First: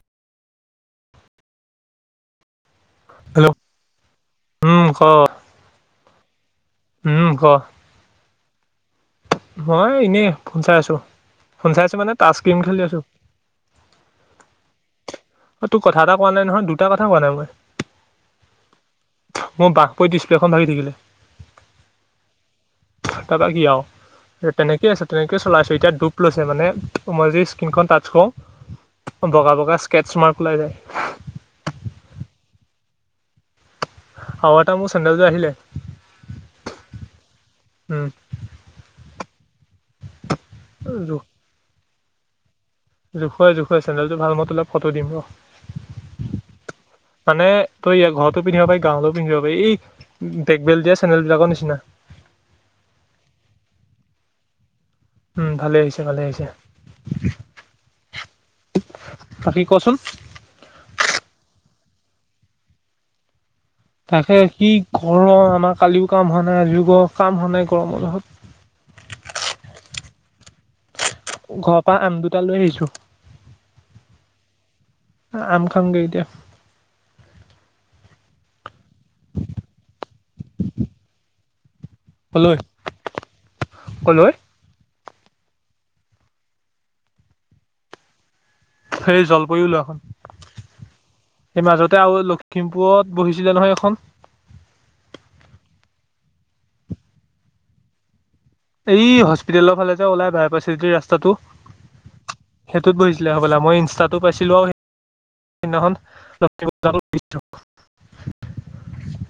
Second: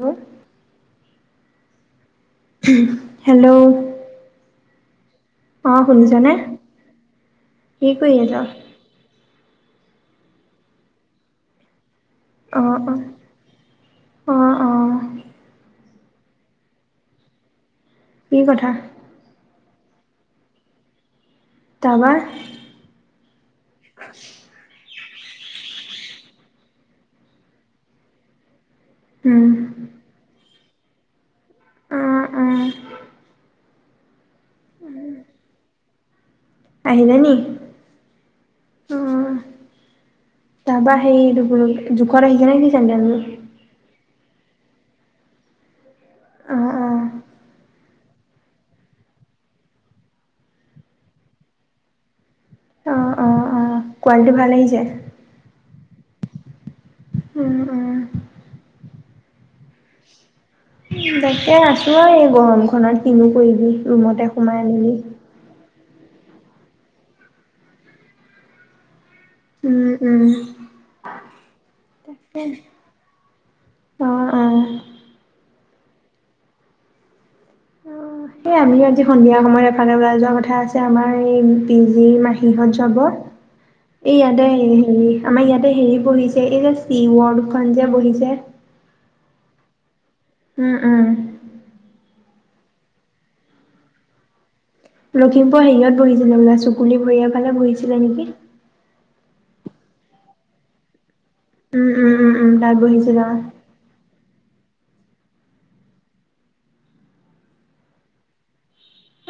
হু'? Hello? উম, ক? অ' শুনিছানে? উম, ক? কি কৰি আছ? মই এনেই ফোন চাই আছো, ফোন চাই আছো মানে তাচ গেম অ খেলি অ আছো। অ অ মই তোক কথা এটা কোৱা নাই নহয়, দুটা কথা কোৱা নাই মই। কি কথা? মোৰ বাঁহ পৰি ডিছপ্লেখন ভাগি থাকিলে। তাৰপা? তাৰপা কি আৰু? তেনেকৈয়ে আছে তেনেকৈয়ে চলাই আছো। এতিয়া ডোপ লৈছে মানে মই যদি স্কীনখন টাচ কৰো উম বগা বগা স্কেটছ মাৰ্ক ওলাই যায়। অ', অ'। ৱাআটৰ মোৰ চণ্ডেল যোৰ আহিলে। আহিলে নি? উম অ'। তাপা সেই এইটো কি বুলি কৈ জোখত আহি নেকি? জোখুৱে জোখুৱে চেনেলটো ভাল মতললে ফটো দিম ৰ অ মানে তই ইয়া ঘৰতো পিন্ধিব পাৰি গাঁৱলে পিন্ধিব পাৰি এই ডেগবেল যে চেনেল বিলাকৰ নিচিনা। অ অ অ কোৱালিটি ভাল আহিছে? উম ভালেই আহিছে ভালেই আহিছে। [unintelligible] বাকি কচোন? তাকে আছো আৰু এই গৰমখনত কিনো কৰিবি। ৰুমতে তাকে সোমাই কি মেলি গৰম আমাৰ কালিও কাম হোৱা নাই আজি গ কাম হোৱা নাই গৰমৰহত। উম উম। ঘৰৰ পৰা আম দুটা তাকে লৈ আহিছো। অ অ আম খাম গে এতিয়া। অ সেই আমি আজি সন্ধিয়া সময়ত এফালে ওলাই যোৱা কথা আছে আমাৰ এই কেজি কলৈ মাহিহত যাব, এই কলৈ ইয়াতে হেৰি আমাৰ ইয়াতে হেৰি বহিছে এই যে চি ৱৰ্ডখন যে বহিছে। সেই জলপৰি ওলোৱা খন। উম উম। সেই মাজতে আৰু লখিমপুৰত বহিছিলে নহয় এখন। লখিমপুৰ হেৰিয়ত বহিছিলে বোলে চুকুলি ভুঁঞা ফালে বহিছিলে নেকি। এই হস্পিতেলৰ ফালে যে ওলাই বাই পাইছেদি ৰাস্তাটো উম, উম, উম, উম, তাত সেইটোত বহিছিলে অ', হ'বলা মই ইনষ্টাতো পাইছিলো সেইদিনাখন [unintelligible]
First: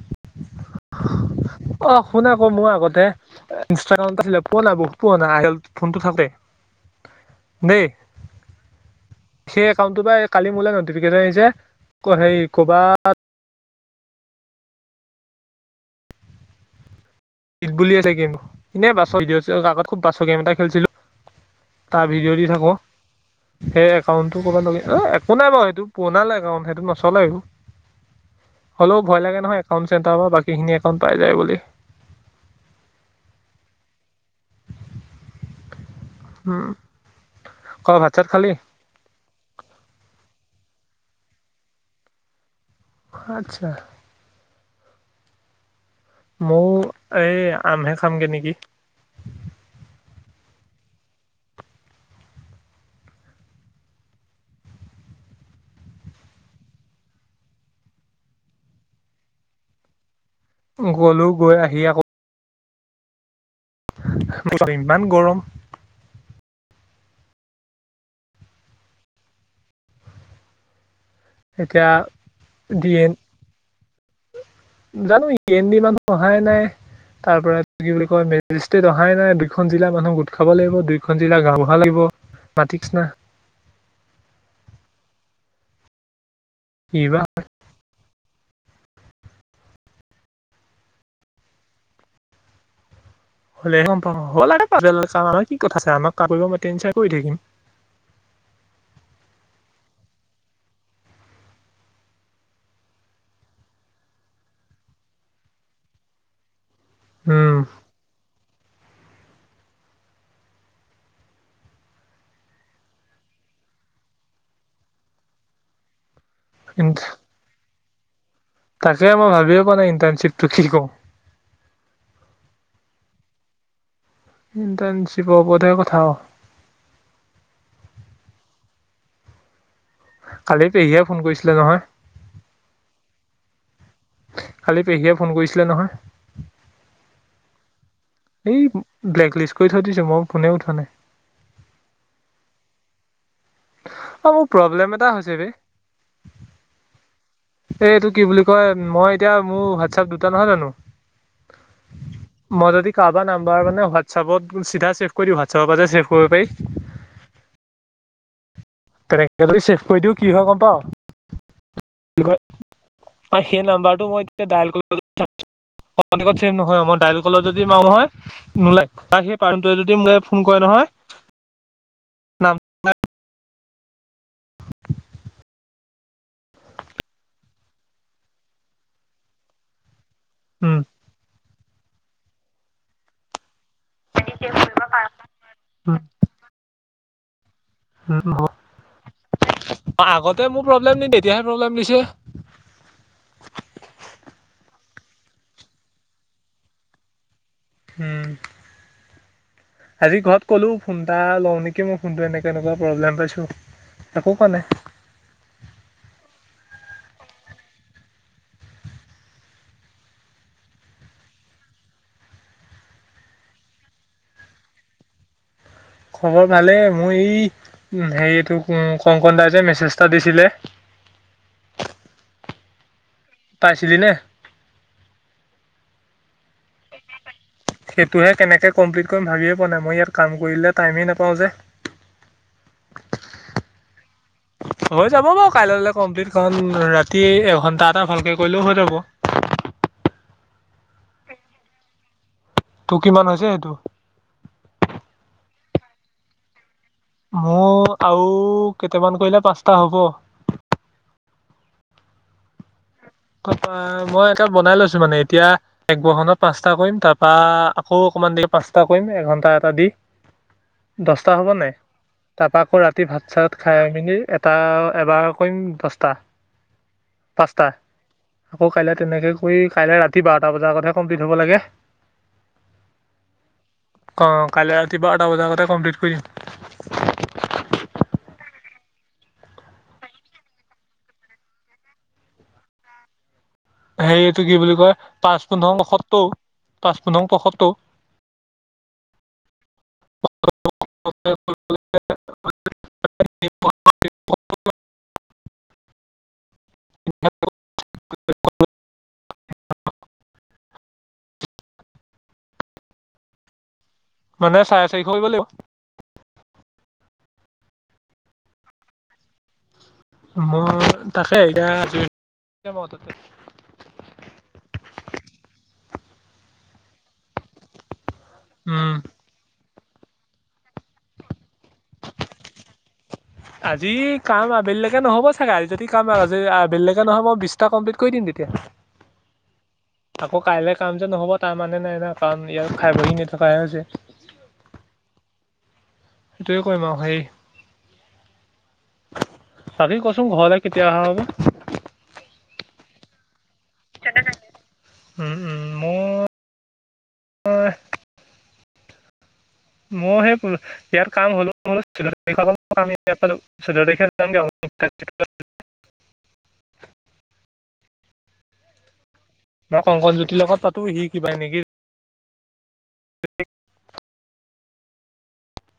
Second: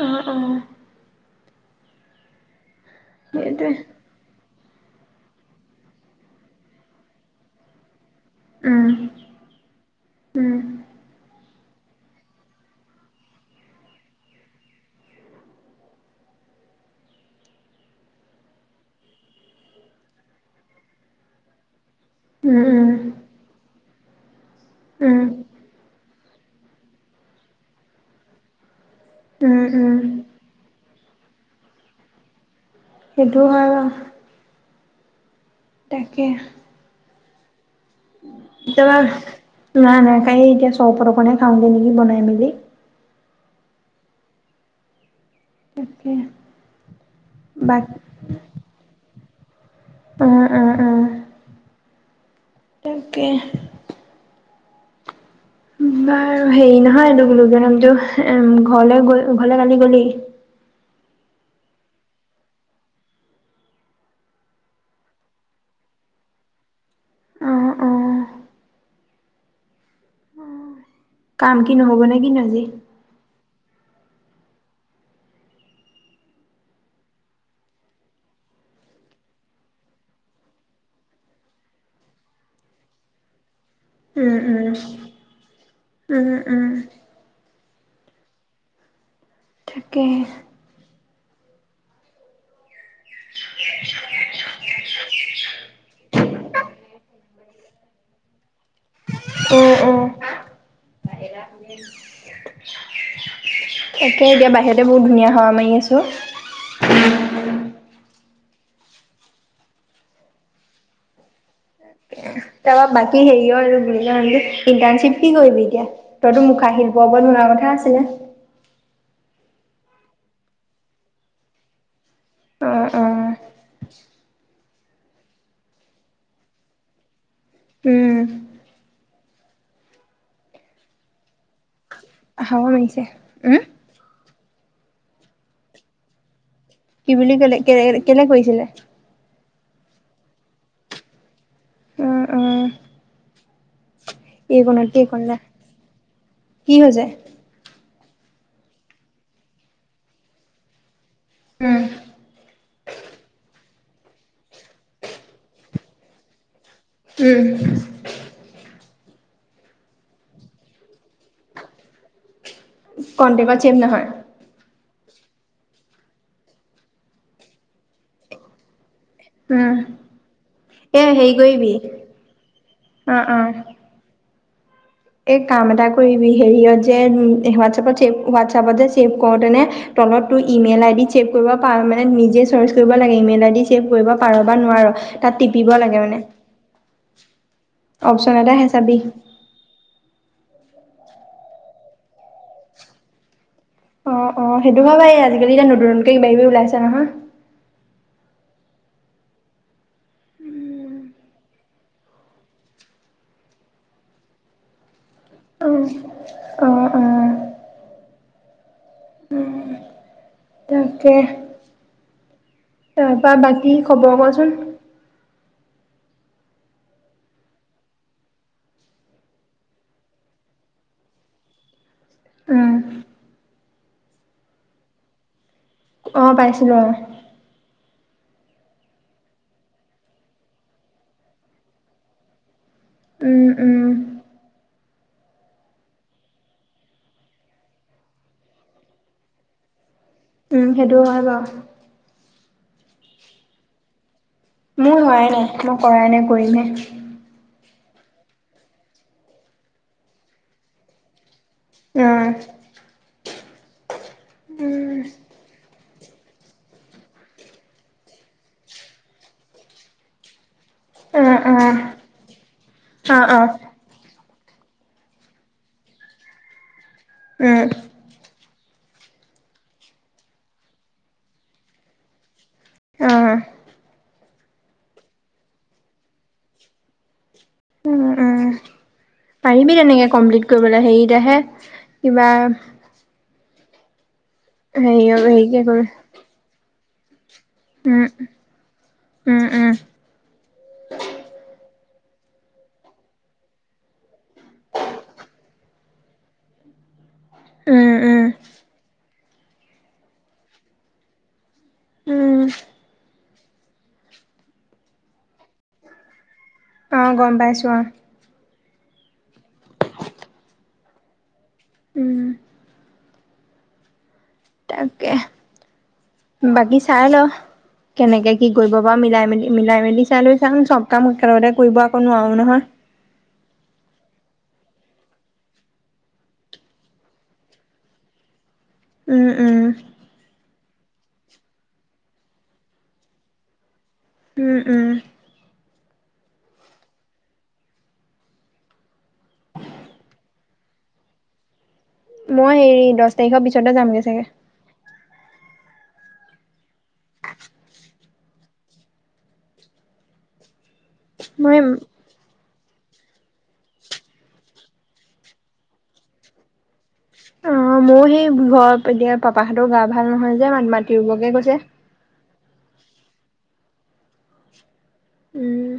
অহ অ। অ শুন আকৌ মোৰ আগতে সেইটোৱে। ইনষ্ট্ৰা গ্ৰাম পোৱনা বহুত পোৱা [unintelligible] ফোনটো থাকতে। দেই, উম, সেই একাউন্ত টো পা কালি উম, মোলৈ ন যে হেই কৰ'বাত গীত বুলি আছে কিন্তু, এনেই বাছ [unintelligible] আগত খুব বাছৰ গেম এটা খেলছিলো। তাৰ ভিডিঅ' দি উম, থাকোঁ। উম, সেই একাউণ্টটো কবাট লগিন, উম, একো নাই বাৰু সেইটো বনালে একাউণ্ট সেইটো নচলে একো। হ'লেও ভয় লাগে উম, নহয় একাউণ্ট উম। চেণ্টাৰ পা বাকী খিনি একাউণ্ট পাই যায় বুলি। সেইটো হয় ৰ তাকে উম, ক ভাত চাত খালি? কেতিয়াবা, নাই নাই তাই এতিয়া চৰবত খাওঁগে নেকি বনাই মেলি। আচ্ছা। তাকে মৌ এই বাক আমহে খামগে নিকি। অ অ তাকে বাৰু হেৰি নহয় [unintelligible] উম ঘৰলে গৈ ঘৰলে কালি গলি গ'লো গৈ আহি আকৌ [unintelligible] ইমান গৰম। অ অ কাম কি এতিয়া নহ'ব নে কি নাজি। ডি এন জানো ই এন দিনত অহাই নাই। তাৰ পৰা কি বুলি কয় মেজিষ্ট্ৰেট অহাই নাই দুইখন জিলা মানুহ গোট খাব লাগিব দুইোখন জিলা গাও বুঢ়া লাগিব [unintelligible] উম উম উম উম কি দিবা তাকে হ'লে গম প হ'ল কি কথা আছে আমাক কাপোৰ মই কৈ থাকিম অ অ একে এতিয়া বাহিৰতে বহুত ধুনীয়া বহুত ধুনীয়া হাৱা মাৰি আছে অ উম তাৰপৰা বাকী হেৰিও আৰু ইণ্টাৰ্ণশ্বিপ কি কৰিবি এতিয়া তইতো মোক আহি পাৱা পোৱাৰ কথা আছিলে তাকে মই ভাবিয়ে পোৱা নাই ইটাৰ্ণশ্বিপটো কি কৰোঁ অ অ তাকে ইণ্টাৰ্ণশ্বিপৰ ওপৰতহে কথা আও উম কালি পেহীয়ে ফোন কৰিছিলে নহয় হাৱ আহিছে উম কালি পেহীয়ে ফোন কৰিছিলে নহয় কি বুলি কলে কে এই ব্লেক লিষ্ট কৰি থৈ দিছে মোক ফোনে উঠোৱা নাই। উম অ মোৰ এইকণত প্ৰব্লেম এটা এইকণলে হৈছে বে কি হৈছে এই এইটো কি বুলি কয় মই এতিয়া মোৰ হোৱাটছআপ দুটা নহয় জানো উম মই যদি কাৰোবাৰ নাম্বাৰ মানে হোৱাটচএপত চিধা ছেভ কৰি দিওঁ হোৱাটচএপৰ পৰা ছেভ কৰিব পাৰি উম তেনেকে যদি ছেভ কৰি দিও কি হয় গম পাও কি হয় কন্টেকত সেই ছেভ নহয় নম্বাৰটো মই তেতিয়া ডাইল কৰিব অ এনেকে চেভ নহয় মই দাইল কলত যদি মাৰো হয় মোলোই সেই মানুহ কোনো উম যদি মোলৈ ফোন কৰে নহয় এ হেৰি কৰিবি নাম অ অ এই কাম এটা কৰিবি হেৰি যে হোৱাটছএপত ছেভ হোৱাটছপত যে ছেভ কৰোতেনে তলতো উম ইমেইল আই ডি ছেভ কৰিব পাৰে মানে নিজে চাৰ্চ কৰিব লাগে ইমেইল আই ডি ছেভ কৰিব পাৰে বা নোৱাৰ তাত টিপিব উম লাগে মানে অপশচন এটা হে চাবি অ আগতে মোৰ প্ৰব্লেম দি তেতিয়াহে প্ৰব্লেম দিছে। অ অ সেইটো হ ব এই আজালি এতি নতুন নতুন কিবি ওলাইছে নহয় উম আজি ঘৰত কলো ফোন এটা লওঁ নেকি মই ফোনটো এনেকে এনেকুৱা প্ৰব্লেম পাইছো একো কোৱা নাই অ অ অ তাকে তাৰ পৰা বাকী খবৰ কোৱাচোন খবৰ ভালে মোৰ এই হেৰি এইটো কংকন দা যে মেছেজ এটা দিছিলে উম তাই চিনিলে। অঁ পাইছিলোঁ অঁ। সেইটোহে কেনেকে কমপ্লিট কৰিম ভাবিয়ে পোৱা নাই মই ইয়াত কাম কৰিলে টাইমেই নাপাওঁ যে। উম উম। হৈ যাব বাৰু কাইলৈলো কমপ্লিট খ ৰাতি এঘন্টা এটা ভালকে কৰিলেও হৈ যাব। উম সেইটো হয় বাৰু। তোৰ কিমান হৈছে সেইটো? মোৰ হোৱাই নাই মই কৰাই নাই কৰিমহে। মোৰ আও কেইটামান কৰিলে পাঁচটা হব। উম। মই এটা বনাই লৈছো উম মানে এতিয়া। এক বৰষত পাঁচটা কৰিম তাৰ পৰা আকৌ অকমান দেৰি পাঁচটা কৰিম এঘণ্টা এটা দি। অ দচটা হ'ব অ নাই তাৰপা আকৌ ৰাতি অ ভাত অ চাতাত খাই মেলি টা এবাৰ কৰিম দহটা উম পাঁচটা। আকৌ কাইলে তেনেকে কৰি কাইলে ৰাতি বাৰটা বজাৰ আগতহে কমপ্লিট হ'ব লাগে। অ। অঁ' কাইলৈ ৰাতি বাৰটা বজাৰ আগতে কমপ্লিট কৰিম। উ উম পাৰিবি তেনেকে কমপ্লিট কৰিবলৈ হেৰিতাহে কিবা। হেৰি এইটো কি বুলি কয় হেৰি পাঁচ হেৰিকে পোন্ধৰ কৰি পয়সত্তৰ পাঁচ পোন্ধৰ পয়সত্তৰ। ওম উম উম। [unintelligible] উম উম। উম মানে চাৰে চাৰিশ কৰিব লাগিব। অঁ' গম পাইছোঁ অঁ' মই তাকে এতিয়া উম তাতে। তাকে বাকী চাই ল কেনেকে কি কৰিব উম পাৰ মিলাই মেলি। মিলাই মেলি চাই লৈ চাওঁ চব কাম একেলগতে কৰিব একো নোৱাৰোঁ নহয়। আজি কাম আবেলিলৈকে নহব চাগে আজি যদি কামজি আবেলিলৈকে নহব মই বিশটা কমপ্লিট কৰি দিম তেতিয়া। উম উম। আকৌ কাইলৈ কাম যে নহব তাৰ মানে নাই ন কাৰণ ইয়াৰ খাই বহি এনে থকাহে হৈছে। উম উম। সেইটোৱে কৰিম আৰু সেই বাকি কচোন ঘৰলৈ কেতিয়া অহা হ'ব? মই হেৰি দহ তাৰিখৰ পিছতে যামগে চাগে। উম উম। মোৰ [unintelligible] মই সেই ইয়াৰ কাম হ'লো মই নহলো [unintelligible] অঁ' মোৰ সেই ঘৰত এতিয়া পাপাহঁতৰ গা ভাল কংকনজ্যোতিৰ নহয় যে লগত মাত পাতো সি মাটি ৰোবগে কৈছে। তাকে। উম।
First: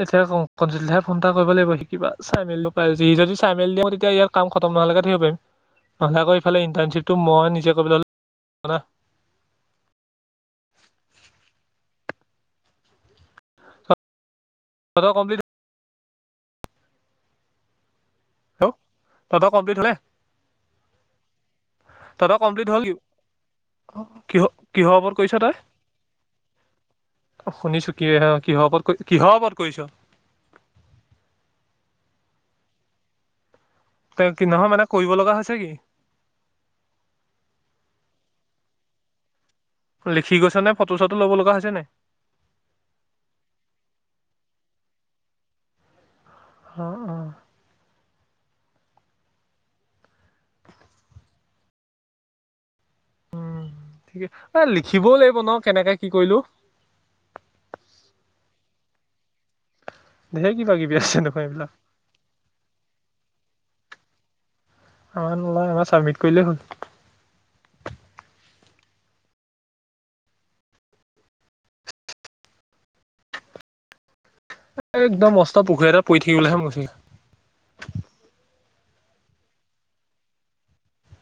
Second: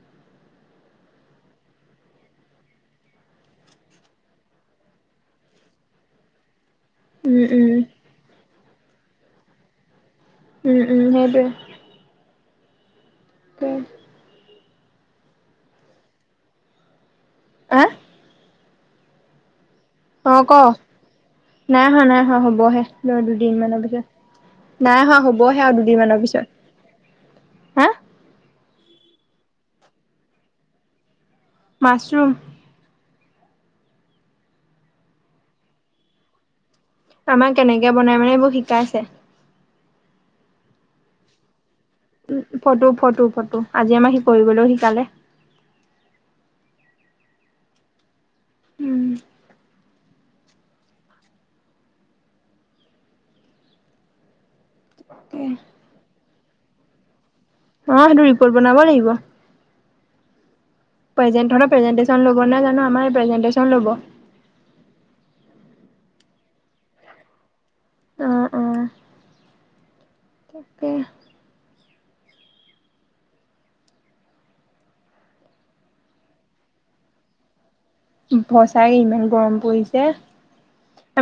এই এতিয়া ক কাহে ফোন এটা কৰিব লাগিব শিকিবা চাই মেলি ন পাই সি যদি চাই মেলি দিওঁ তেতিয়া ইয়াক কাম খতম নহ'লেকে থাকিব পাৰিম নহ'লে আকৌ ইফালে ইণ্টাৰ্ণশ্বিপটো উম মই উম নিজে কৰিবলৈ হ'ল উম উম সেইটোৱে। উম। সিহঁতৰ কমপ্লিত হা? হেল্ল' তহঁতৰ কমপ্লিট হ'লনে? অ', ক' নাই আহা, নাই তহঁতৰ অহা কমপ্লিট হ'ল হ'বহে, ল'ৰা দুদিন মানৰ পিছত কিহ কিহৰ নাই ওপৰত হোৱা, কৰিছ হ'বহে আৰু দুদিনমানৰ পিছত। হা শুনিছো, কি, কিহৰ ওপৰত, কিহৰ ওপৰত কৰিছ? মাছৰুম। তে, কি নহয় মানে, কৰিব লগা হৈছে কি? আমাক কেনেকে বনাই মানে এইবোৰ শিকাইছে। লিখি গৈছে নে, ফটো চটো ল'ব লগা হৈছে নাই? উম, ফটো, ফটো, ফটো, আজি আমাৰ শি, কৰিবলৈও শিকালে। অ'। উম। উম, কি, লিখিবও লাগিব অ ন' কেনেকে কি কৰিলো। অ', সেইটো ৰিপৰ্ট বনাব লাগিব। আছে কিবা কিবি আছে দেখোন এইবিলাক প্ৰেজেন্টেচন ল'ব নাই জানো, আমাৰ প্ৰেজেন্টেচন ল'ব। আমাৰ নলয়, আমাৰ চাবমিট কৰিলেই হ'ল। অ', অ'। তাকে। এ, একদম মষ্ট পুখুৰী এটা পৰি থাকিবলেহে ম ভচাই ইমান গৰম পৰিছে।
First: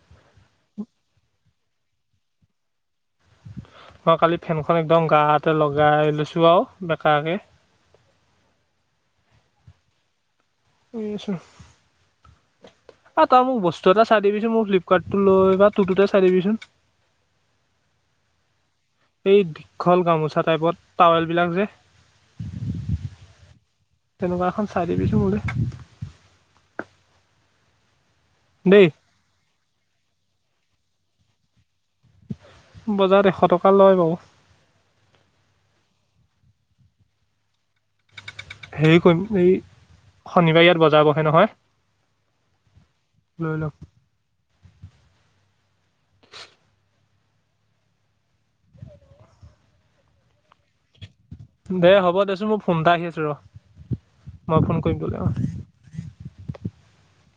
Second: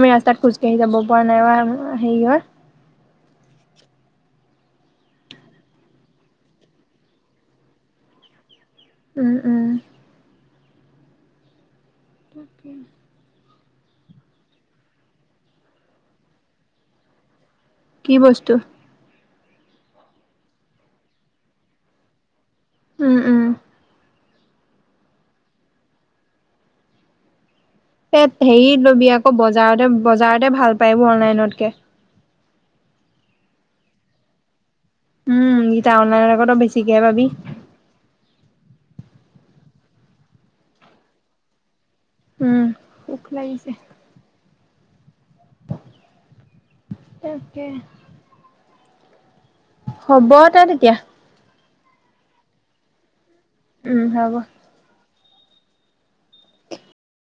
আমি ৰাস্তাত খোজকাঢ়ি যাব পৰা নাই বা হেৰি হয়। মই কালি ফেনখন একদম গাতে লগাই লৈছোঁ আৰু বেকাকৈ। উম, উম। শুই আছো। তাকে। অ', তই মোক বস্তু এটা চাই দিবিচোন, মোৰ ফ্লিপকাৰ্ট টো লৈ বা তোৰ তাতে চাই দিবিচোন। কি বস্তু? এই, দীঘল গামোচা টাইপত, টাৱেল বিলাক যে। উম, উম। তেনেকুৱা এখন চাই দিবিচোন মোলে। এ, হেৰি দেই ল'বি আকৌ বজাৰতে, বজাৰতে ভাল পায় এইবোৰ অনলাইনতকে। বজাৰত এশ টকা লয় বাৰু। উম, এতিয়া অনলাইনৰ আকৌ বেছিকেহে পাবি। হেৰি কৰিম এই, শনিবাৰে ইয়াত বজাৰ বহে নহয়। উম, ভোগ লৈ লাগিছে। ল'ম তাকে। হ'ব দে তেতিয়া। দে হ'ব দেচোন, মোৰ ফোন এটা আহি আছ ৰ'। উম, হ'ব। মই ফোন কৰিম। [unintelligible]